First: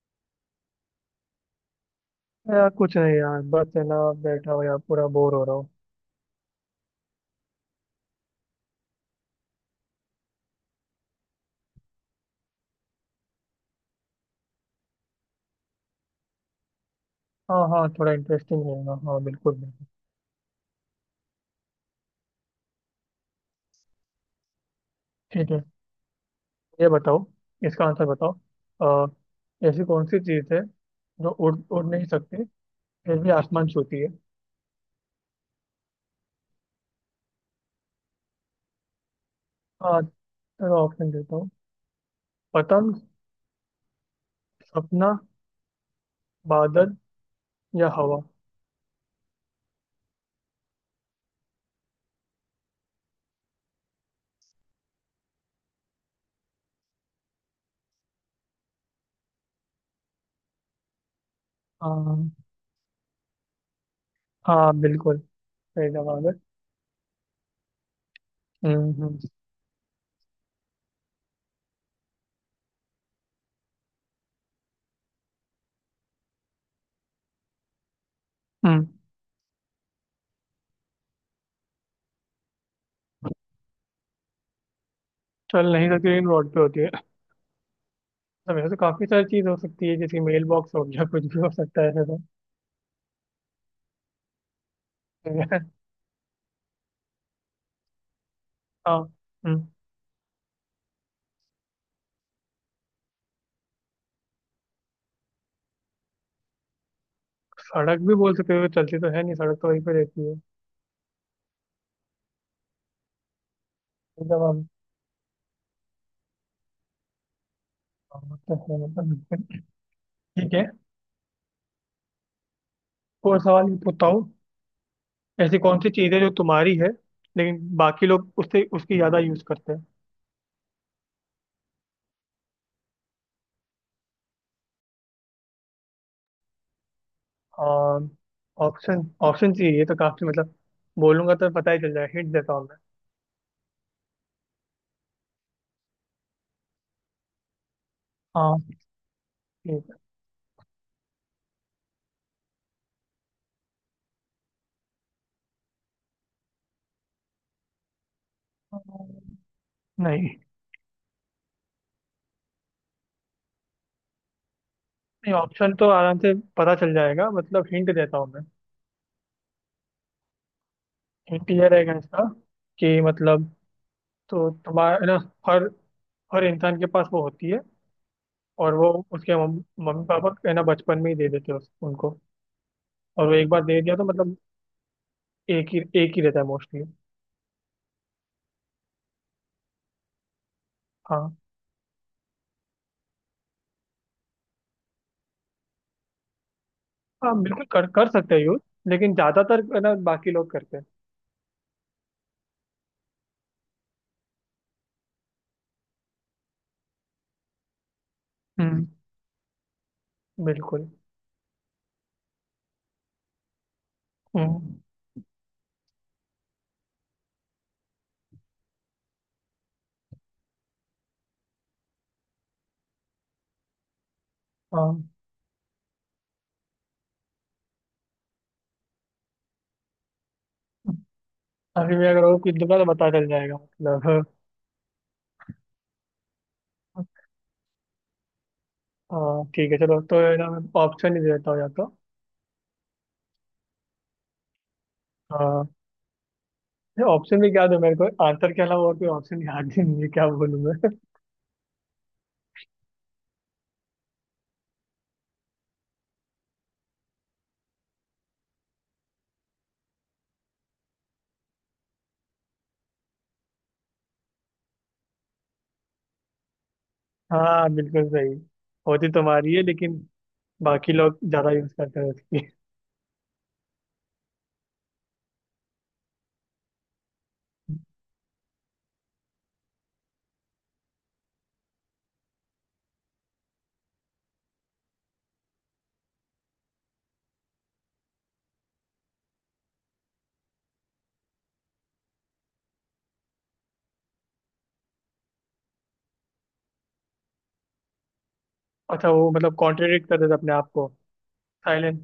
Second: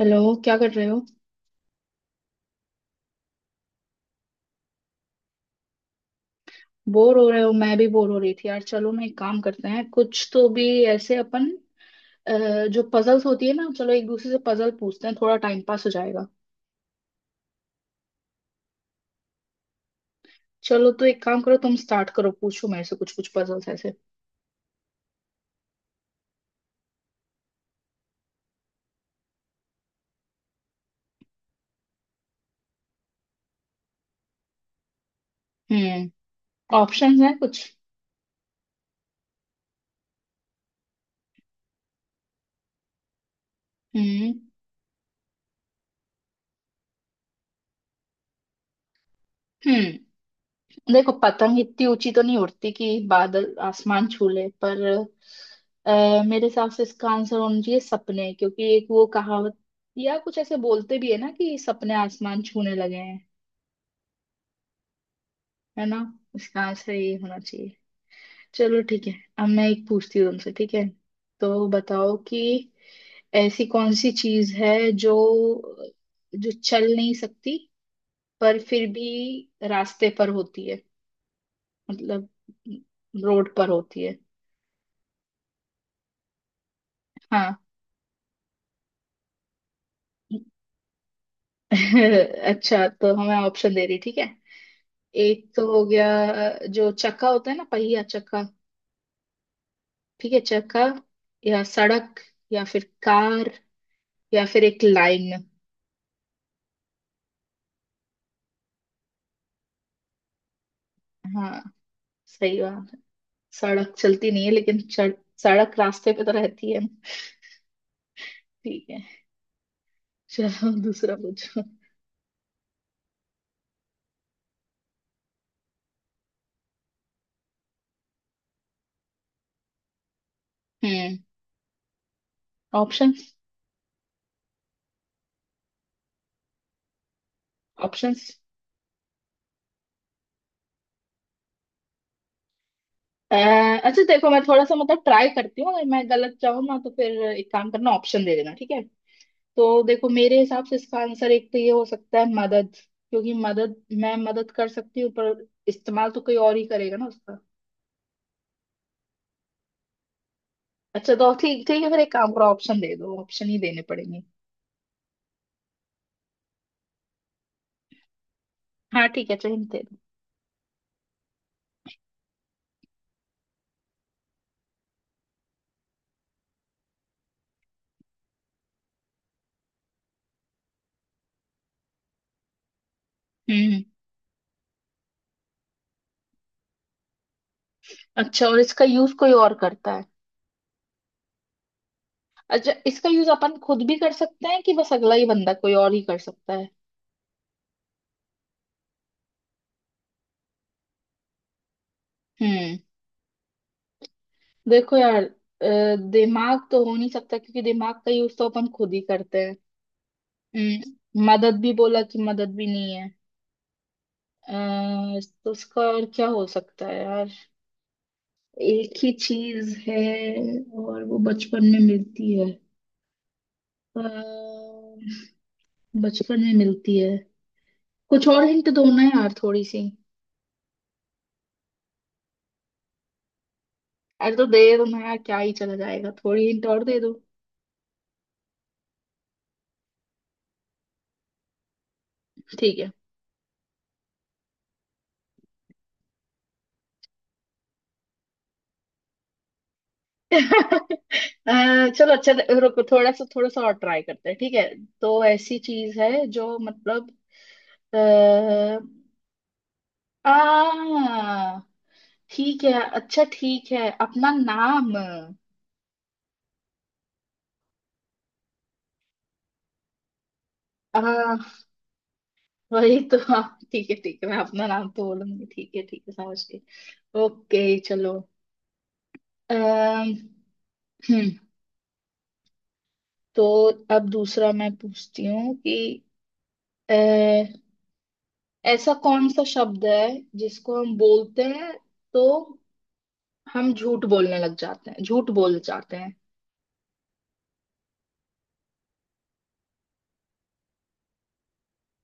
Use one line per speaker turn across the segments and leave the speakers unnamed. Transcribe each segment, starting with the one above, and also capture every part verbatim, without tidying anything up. Hello, क्या कर रहे हो?
यार कुछ नहीं यार, बस है ना, बैठा हुआ यार पूरा बोर हो रहा हूँ।
बोर हो रहे हो? मैं भी बोर हो रही थी यार। चलो, मैं एक काम करते हैं, कुछ तो भी ऐसे, अपन अ, जो पजल्स होती है ना, चलो एक दूसरे से पजल पूछते हैं, थोड़ा टाइम पास हो जाएगा।
हाँ हाँ, थोड़ा इंटरेस्टिंग रहेगा, हाँ बिल्कुल बिल्कुल।
चलो, तो एक काम करो, तुम स्टार्ट करो, पूछो मेरे से कुछ कुछ पजल्स ऐसे।
ठीक है, ये बताओ, इसका आंसर बताओ। अ, ऐसी कौन सी चीज़ है जो उड़ उड़ नहीं सकती, फिर भी आसमान छूती है?
हम्म। ऑप्शंस हैं कुछ?
हाँ, चलो ऑप्शन देता हूँ। पतंग,
हम्म,
सपना, बादल या हवा?
हम्म। देखो, पतंग इतनी ऊंची तो नहीं उड़ती कि बादल आसमान छू ले, पर अ, मेरे हिसाब से इसका आंसर होना चाहिए सपने, क्योंकि एक वो कहावत या कुछ ऐसे बोलते भी है ना कि सपने
हाँ,
आसमान छूने लगे हैं।
हाँ बिल्कुल
है
सही
ना?
जवाब है।
इसका आंसर ये होना चाहिए। चलो
हम्म
ठीक है।
हम्म।
अब मैं एक पूछती हूँ तुमसे, ठीक है? तो बताओ कि ऐसी कौन सी चीज है जो जो चल नहीं सकती, पर फिर
हम्म।
भी रास्ते पर होती है, मतलब रोड पर होती है।
चल नहीं सकती लेकिन रोड पे होती है?
हाँ।
तो वैसे तो काफी सारी चीज हो सकती है, जैसे मेल बॉक्स हो गया, कुछ भी हो सकता है ऐसा।
अच्छा, तो हमें ऑप्शन दे रही। ठीक है। एक
तो।
तो हो गया, जो चक्का होता है ना, पहिया, चक्का।
हाँ। हम्म,
ठीक है, चक्का या सड़क या फिर कार या फिर एक लाइन।
सड़क भी बोल सकते हो, चलती तो है नहीं, सड़क तो वहीं पे रहती है।
हाँ, सही बात है। सड़क चलती
एकदम
नहीं है,
हम।
लेकिन चढ़- सड़क रास्ते पे तो रहती है ना।
हाँ, वो तो है,
ठीक है,
मतलब। ठीक है,
चलो दूसरा पूछो।
और सवाल ये पूछता हूँ। ऐसी कौन सी चीज़ है जो तुम्हारी है लेकिन बाकी लोग उससे उसकी ज़्यादा यूज़ करते हैं।
हम्म। ऑप्शंस,
हाँ,
ऑप्शंस।
ऑप्शन ऑप्शन चाहिए, ये तो काफ़ी मतलब, बोलूंगा तो पता ही चल जाएगा, हिंट देता हूँ मैं।
अ, अच्छा देखो, मैं थोड़ा सा मतलब ट्राई करती हूँ, अगर मैं गलत जाऊँ ना तो फिर एक काम करना, ऑप्शन दे देना,
हाँ
ठीक है? तो
ठीक है।
देखो, मेरे हिसाब से इसका आंसर एक तो ये हो सकता है, मदद, क्योंकि मदद मैं मदद कर सकती हूँ, पर इस्तेमाल तो कोई और ही करेगा ना उसका।
अम, नहीं
अच्छा तो ठीक, ठीक है, फिर एक काम करो ऑप्शन दे दो, ऑप्शन ही देने पड़ेंगे।
नहीं, ऑप्शन तो आराम से पता चल जाएगा, मतलब हिंट देता हूँ मैं।
हाँ ठीक है, चलो hint दे दो।
हिंट ये रहेगा इसका, कि मतलब, तो तुम्हारा है ना, हर हर इंसान के पास वो होती है, और वो उसके मम- मम्मी पापा है ना बचपन में ही दे देते हैं उस- उनको। और वो एक बार दे
हम्म।
दिया तो मतलब एक ही एक ही रहता है मोस्टली।
अच्छा, और इसका यूज कोई और करता है?
हाँ,
अच्छा, इसका यूज अपन खुद भी कर सकते हैं कि बस अगला ही बंदा कोई और ही कर सकता है?
हाँ बिल्कुल कर कर सकते हैं यूज, लेकिन ज्यादातर है ना बाकी लोग करते हैं।
हम्म देखो यार, अ, दिमाग तो हो नहीं सकता, क्योंकि दिमाग का यूज तो अपन
हम्म,
खुद ही करते हैं।
बिल्कुल।
हम्म मदद भी बोला कि मदद भी नहीं है। अ,
हम्म।
तो उसका और क्या हो सकता है यार? एक ही चीज है और वो बचपन में मिलती है। अ,
हाँ।
बचपन में मिलती है। कुछ और हिंट दो ना यार थोड़ी सी।
अभी मैं अगर और कुछ दूंगा तो पता चल जाएगा, मतलब।
अरे, तो दे दो ना यार, क्या ही चला जाएगा, थोड़ी हिंट और दे दो।
हाँ ठीक है, चलो तो है ना, मैं ऑप्शन ही दे देता हूँ या तो।
ठीक है।
हाँ। ऑप्शन भी क्या दूं, मेरे को आंसर के अलावा और कोई ऑप्शन याद ही नहीं है, क्या बोलूँ मैं।
अ, चलो अच्छा, रुको थोड़ा सा, थोड़ा सा और ट्राई करते हैं, ठीक है। तो ऐसी चीज है जो मतलब आ, आ ठीक है, अच्छा ठीक है, अपना नाम।
हाँ बिल्कुल सही, होती तुम्हारी है लेकिन बाकी लोग ज्यादा यूज करते हैं उसकी।
वही तो हाँ, ठीक है ठीक है, मैं अपना नाम तो बोलूंगी, ठीक है ठीक है, समझ गई। ओके चलो। अम्म हम्म, तो अब दूसरा मैं पूछती हूँ कि अ, ऐसा कौन सा शब्द है जिसको हम बोलते हैं तो हम झूठ बोलने लग जाते हैं, झूठ बोल जाते हैं।
अच्छा, वो मतलब कॉन्ट्रेडिक्ट करते थे अपने आप को। साइलेंस।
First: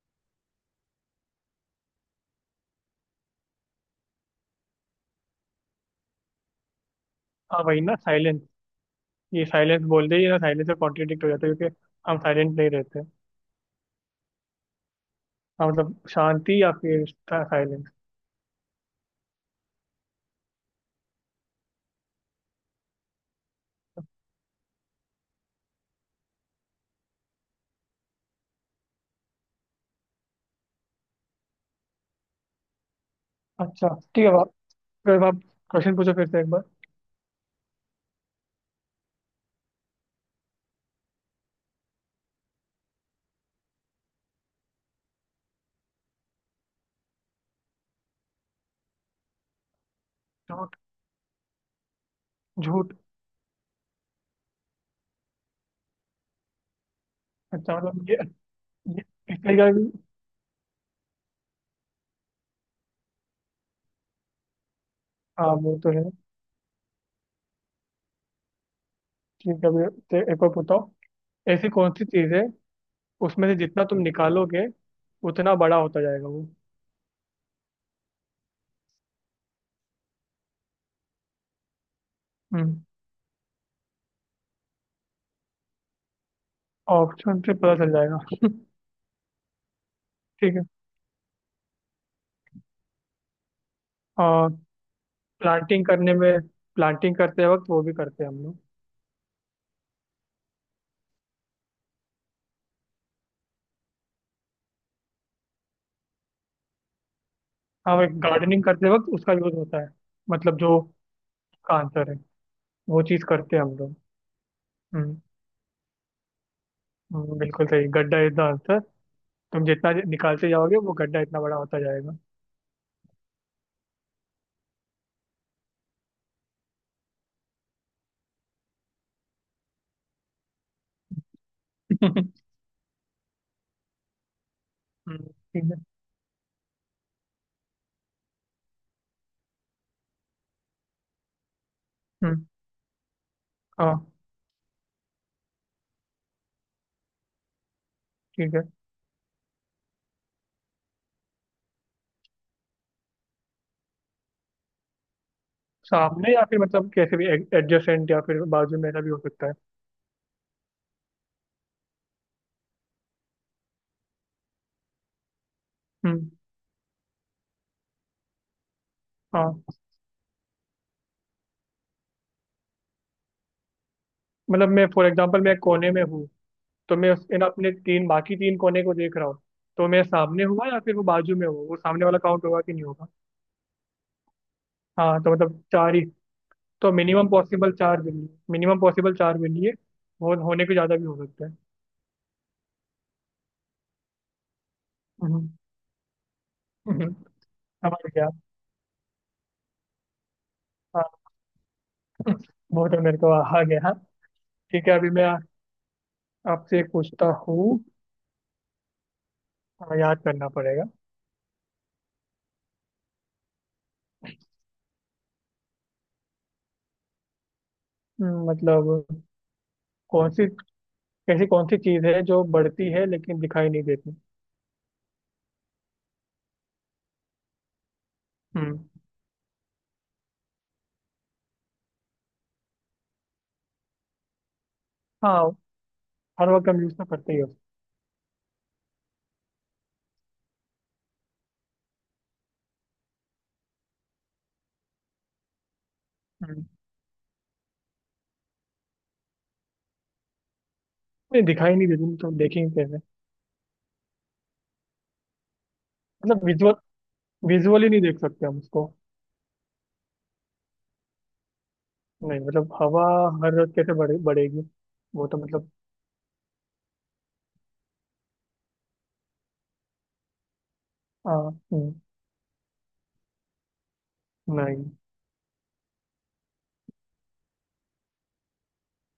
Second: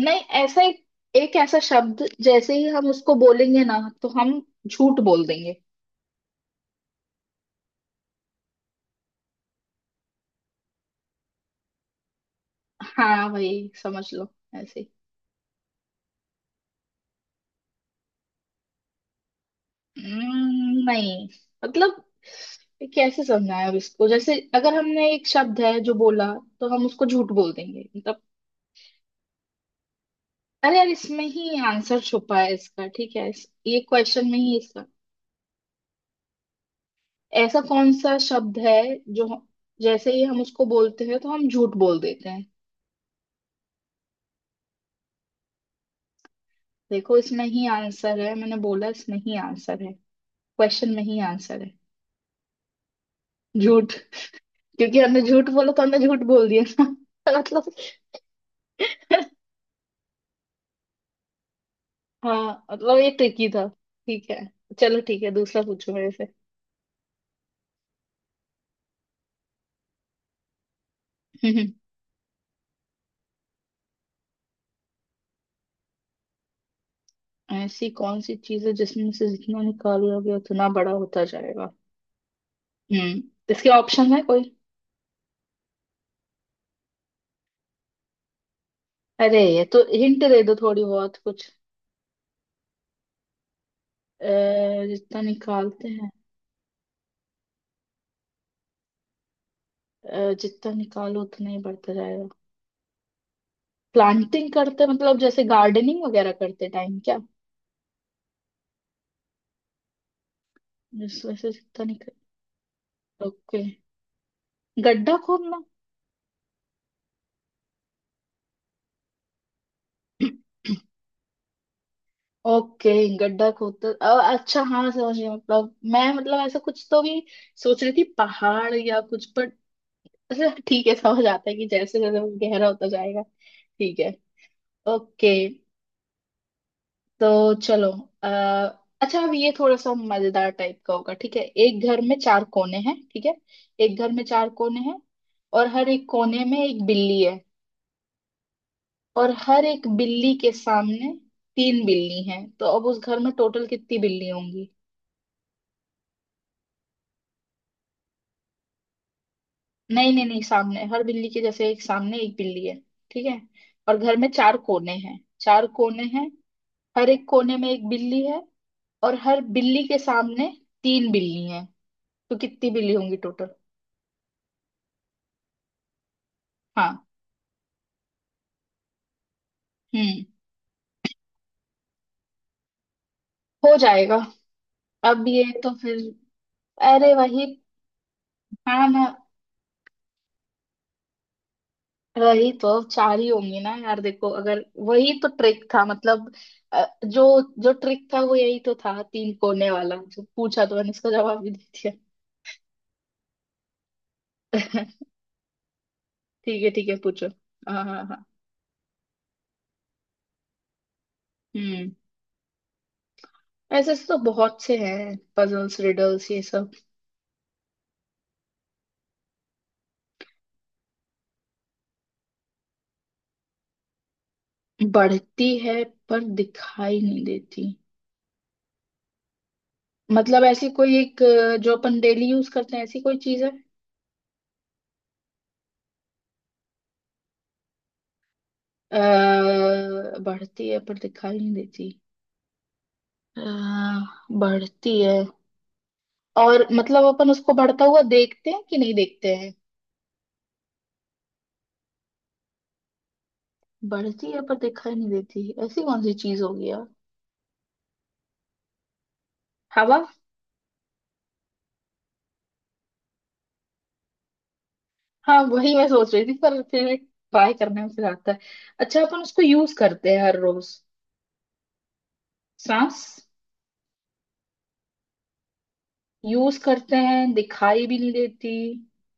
नहीं, ऐसा एक, एक ऐसा शब्द जैसे ही हम उसको बोलेंगे ना तो हम झूठ बोल देंगे।
हाँ वही ना, साइलेंस। ये साइलेंस बोलते ही ना, साइलेंस से कॉन्ट्रेडिक्ट हो जाता है क्योंकि हम साइलेंट नहीं रहते।
हाँ, वही समझ लो, ऐसे ही।
हाँ मतलब शांति या फिर साइलेंस।
हम्म, नहीं मतलब, ये कैसे समझाएं अब इसको, जैसे अगर हमने एक शब्द है जो बोला तो हम उसको झूठ बोल देंगे मतलब। अरे यार, इसमें ही आंसर छुपा है इसका, ठीक है, इस, ये
अच्छा ठीक
क्वेश्चन
है
में
बाप,
ही इसका।
फिर आप क्वेश्चन पूछो फिर से एक बार।
ऐसा कौन सा शब्द है जो हम- जैसे ही हम उसको बोलते हैं तो हम झूठ बोल देते हैं। देखो, इसमें ही आंसर है, मैंने बोला इसमें ही आंसर है,
झूठ।
क्वेश्चन में ही आंसर है।
झूठ।
झूठ। क्योंकि हमने झूठ बोला तो हमने झूठ बोल दिया ना। मतलब।
अच्छा मतलब ये ये इसका क्या भी।
हाँ मतलब, ये ट्रिकी था। ठीक है चलो, ठीक है,
हाँ
दूसरा
वो तो
पूछो
है,
मेरे से।
ठीक है अभी, ते- एक और बताओ। ऐसी कौन सी चीज है उसमें से जितना तुम निकालोगे, उतना बड़ा होता जाएगा वो।
ऐसी कौन सी चीज है जिसमें से जितना निकालोगे उतना बड़ा होता जाएगा?
हम्म,
हम्म। इसके ऑप्शन है कोई?
ऑप्शन से पता चल जाएगा।
अरे, ये तो हिंट दे दो
ठीक है।
थोड़ी बहुत कुछ। अ,
और
जितना
प्लांटिंग
निकालते हैं,
करने में, प्लांटिंग करते वक्त वो भी करते हैं हम लोग।
अ, जितना निकालो उतना ही बढ़ता जाएगा, प्लांटिंग करते मतलब जैसे गार्डनिंग वगैरह करते टाइम क्या?
हाँ वो गार्डनिंग करते वक्त उसका यूज होता है, मतलब जो
जिस वजह से
का
जितना
आंसर
निकाल,
है वो चीज करते
ओके।
हैं हम लोग।
गड्ढा
हम्म।
खोदना।
हम्म, बिल्कुल सही, गड्ढा इतना आंसर, तुम जितना निकालते जाओगे वो गड्ढा इतना बड़ा होता जाएगा।
ओके, गड्ढा खोदते अ, अच्छा हाँ, समझ गया, मतलब मैं मतलब ऐसा कुछ तो भी सोच रही थी, पहाड़ या कुछ, पर अच्छा ठीक है, समझ आता है कि जैसे जैसे वो गहरा होता जाएगा। ठीक है
हम्म,
ओके।
ठीक है।
तो चलो, आ, अच्छा अब ये थोड़ा सा मजेदार टाइप का होगा, ठीक है? एक घर में चार
हम्म।
कोने हैं, ठीक है?
हाँ।
एक घर में चार कोने हैं और हर एक कोने में एक बिल्ली है,
ठीक है।
और हर एक बिल्ली के सामने तीन बिल्ली हैं, तो अब उस घर में टोटल कितनी बिल्ली होंगी?
सामने या फिर मतलब कैसे भी, एडजेसेंट या फिर बाजू में ऐसा भी हो सकता है?
नहीं नहीं नहीं, सामने हर बिल्ली के, जैसे एक सामने एक बिल्ली है, ठीक है? और घर में चार कोने हैं, चार कोने हैं,
हम्म।
हर एक कोने में एक बिल्ली है और हर
हाँ।
बिल्ली के सामने तीन बिल्ली हैं, तो कितनी बिल्ली होंगी टोटल?
मतलब मैं फॉर एग्जांपल मैं कोने में हूँ, तो
हाँ।
मैं उस इन अपने तीन बाकी तीन कोने को देख रहा हूँ, तो मैं
हम्म।
सामने हुआ या फिर वो बाजू में हुआ, वो सामने वाला काउंट होगा कि नहीं होगा?
हो जाएगा।
हाँ
अब
तो
ये
मतलब
तो
चार
फिर,
ही। तो
अरे
मिनिमम
वही,
पॉसिबल चार बिल्ली मिनिमम
हाँ ना,
पॉसिबल चार बिल्ली है, वो होने को ज़्यादा भी हो सकता है।
वही तो चार ही होंगी ना यार, देखो। अगर वही तो
हम्म।
ट्रिक था मतलब। अ,
हम्म,
जो जो
समझ
ट्रिक था
गया।
वो यही तो था, तीन कोने वाला जो पूछा तो मैंने इसका
हाँ,
जवाब भी दे दिया।
वो तो मेरे को आ गया हाँ। ठीक है अभी मैं
ठीक है
आपसे
ठीक
एक
है,
पूछता
पूछो।
हूँ।
हाँ हाँ हाँ।
हाँ, याद करना पड़ेगा।
हम्म ऐसे ऐसे तो बहुत से हैं, पजल्स, रिडल्स, ये सब।
हम्म, मतलब कौन सी, ऐसी कौन सी चीज़ है जो बढ़ती है लेकिन दिखाई नहीं देती?
बढ़ती है पर दिखाई नहीं देती?
हम्म।
मतलब ऐसी कोई एक अ, जो अपन डेली यूज करते हैं, ऐसी कोई चीज है?
हाँ, हर वक्त हम यूज़ तो करते ही
अ, बढ़ती है पर दिखाई नहीं देती, अ, बढ़ती है,
हो।
और मतलब अपन उसको बढ़ता हुआ देखते हैं कि नहीं देखते हैं?
नहीं, दिखाई नहीं देती तो देखेंगे कैसे?
बढ़ती है पर दिखाई नहीं देती, ऐसी कौन सी चीज
मतलब
होगी
विजुअल,
यार?
विजुअली नहीं देख सकते हम उसको।
हवा।
नहीं मतलब हवा हर रोज कैसे बढ़े बढ़ेगी, वो तो
हाँ,
मतलब।
वही मैं सोच रही थी पर फिर ट्राई करने में फिर आता है। अच्छा, अपन उसको यूज करते हैं हर रोज?
हाँ, हम्म।
सांस।
नहीं।
यूज करते हैं, दिखाई भी नहीं देती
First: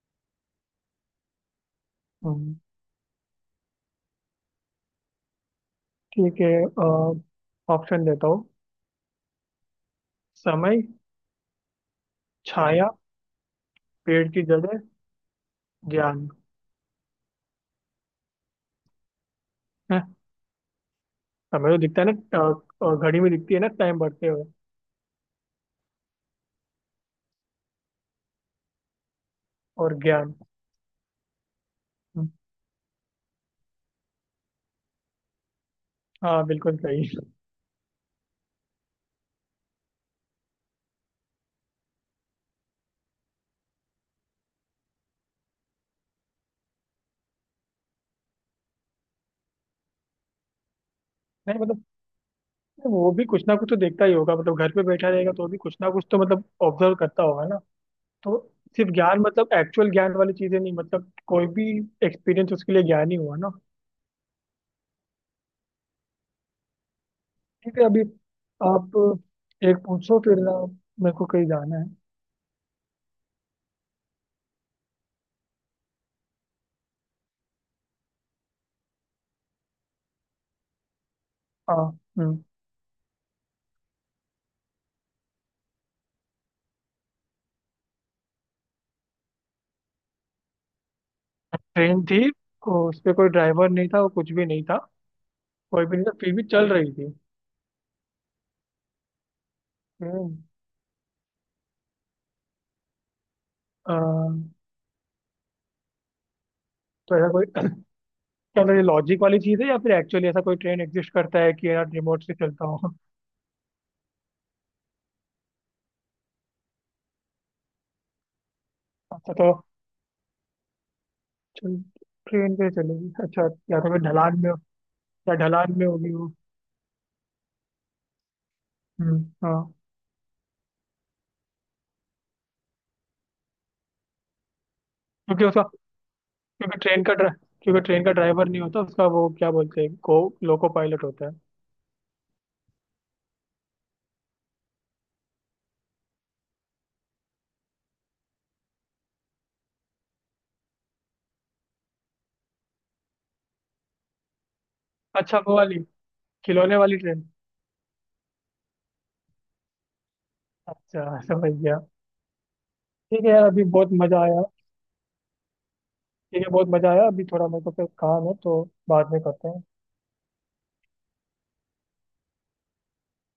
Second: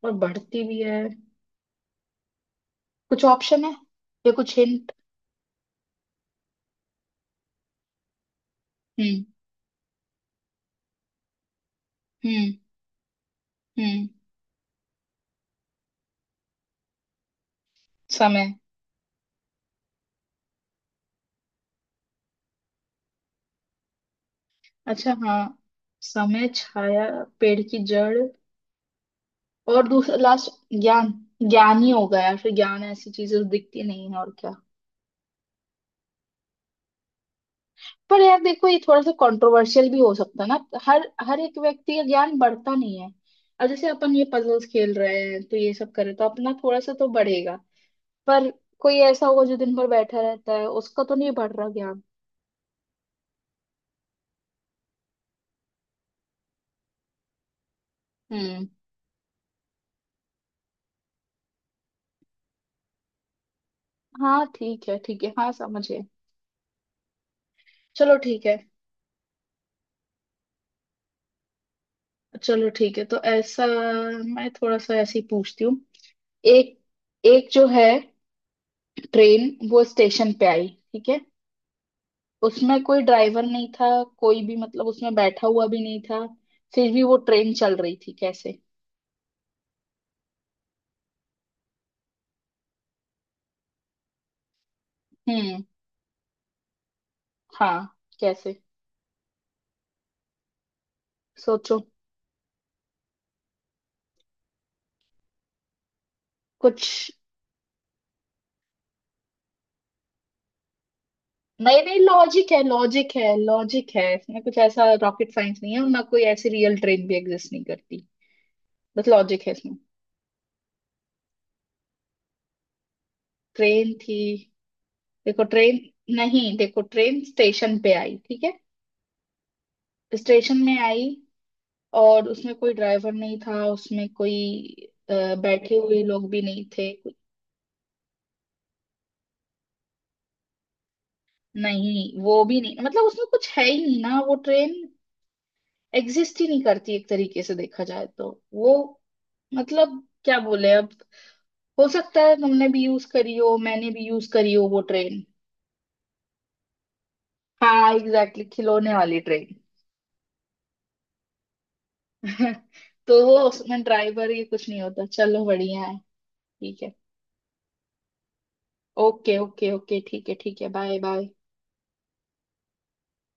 और बढ़ती भी है।
हम्म,
कुछ ऑप्शन है या कुछ हिंट?
ठीक है, ऑप्शन देता हूँ।
हम्म,
समय। हम्म।
हम्म,
छाया।
हम्म,
पेड़ की जड़ें। ज्ञान।
समय।
है, समय तो दिखता है ना, अ, अ, घड़ी में दिखती है ना टाइम बढ़ते हुए।
अच्छा हाँ, समय, छाया, पेड़ की जड़, और
और
दूसरा
ज्ञान।
लास्ट, ज्ञान। ज्ञान ही होगा
हम्म,
यार फिर, ज्ञान, ऐसी चीजें तो दिखती नहीं है और क्या।
हाँ बिल्कुल सही।
पर यार देखो, ये थोड़ा सा कंट्रोवर्शियल भी हो सकता है ना, हर हर एक व्यक्ति का ज्ञान बढ़ता नहीं है। अब जैसे अपन ये पजल्स खेल रहे हैं तो ये सब करे तो अपना थोड़ा सा तो बढ़ेगा, पर कोई ऐसा होगा जो दिन भर बैठा रहता है, उसका तो नहीं बढ़
नहीं
रहा
मतलब
ज्ञान।
वो भी कुछ ना कुछ तो देखता ही होगा, मतलब घर पे बैठा रहेगा तो भी कुछ ना कुछ तो मतलब ऑब्जर्व करता होगा। तो
हम्म।
सिर्फ ज्ञान मतलब एक्चुअल ज्ञान वाली चीजें नहीं, मतलब कोई भी एक्सपीरियंस उसके लिए ज्ञान ही हुआ ना।
हाँ ठीक है ठीक है, हाँ समझे।
ठीक है अभी
चलो ठीक है।
आप एक पूछो फिर ना, मेरे को कहीं जाना है।
चलो ठीक है, तो ऐसा मैं थोड़ा सा ऐसे ही पूछती हूँ। एक एक जो है ट्रेन, वो स्टेशन पे आई, ठीक है?
हाँ। हम्म।
उसमें कोई ड्राइवर नहीं था, कोई भी मतलब उसमें बैठा हुआ भी नहीं था, फिर भी वो ट्रेन चल रही थी, कैसे?
ट्रेन थी, को- उस पे कोई ड्राइवर नहीं था, वो कुछ भी नहीं था,
हम्म।
कोई भी नहीं था फिर भी चल रही थी।
हाँ, कैसे?
हम्म।
सोचो
अ,
कुछ।
तो ऐसा कोई क्या मतलब ये लॉजिक वाली चीज है या फिर एक्चुअली ऐसा कोई ट्रेन एग्जिस्ट करता है कि
नहीं
यार
नहीं,
रिमोट से
लॉजिक है,
चलता हो?
लॉजिक है, लॉजिक है इसमें, कुछ ऐसा रॉकेट साइंस नहीं है और ना कोई ऐसी रियल ट्रेन भी एग्जिस्ट नहीं करती, बस
अच्छा
लॉजिक है
तो
इसमें।
ट्रेन पे चलेगी, अच्छा। या
ट्रेन
तो फिर
थी,
ढलान में हो- या
देखो
ढलान
ट्रेन,
में होगी वो।
नहीं देखो, ट्रेन स्टेशन पे आई, ठीक है?
हम्म हाँ।
स्टेशन में आई, और उसमें कोई ड्राइवर नहीं था, उसमें कोई अ,
क्योंकि उसका,
बैठे हुए लोग भी नहीं
क्योंकि
थे,
ट्रेन का ड्रा- क्योंकि ट्रेन का ड्राइवर नहीं होता, उसका वो क्या बोलते हैं, को लोको पायलट होता है।
नहीं वो भी नहीं, मतलब उसमें कुछ है ही नहीं ना, वो ट्रेन एग्जिस्ट ही नहीं करती एक तरीके से देखा जाए तो, वो मतलब क्या बोले अब, हो सकता है तुमने भी यूज करी हो मैंने भी यूज करी हो वो ट्रेन।
अच्छा वो वाली, खिलौने वाली ट्रेन।
हाँ, एग्जैक्टली, खिलौने वाली ट्रेन।
अच्छा समझ गया।
तो
ठीक है
वो,
यार अभी
उसमें
बहुत मजा
ड्राइवर
आया।
ये कुछ नहीं होता। चलो बढ़िया है।
ठीक है बहुत
ठीक
मजा
है।
आया, अभी थोड़ा मेरे को फिर काम है तो बाद में
ओके
करते हैं।
ओके ओके, ठीक है ठीक है, बाय बाय।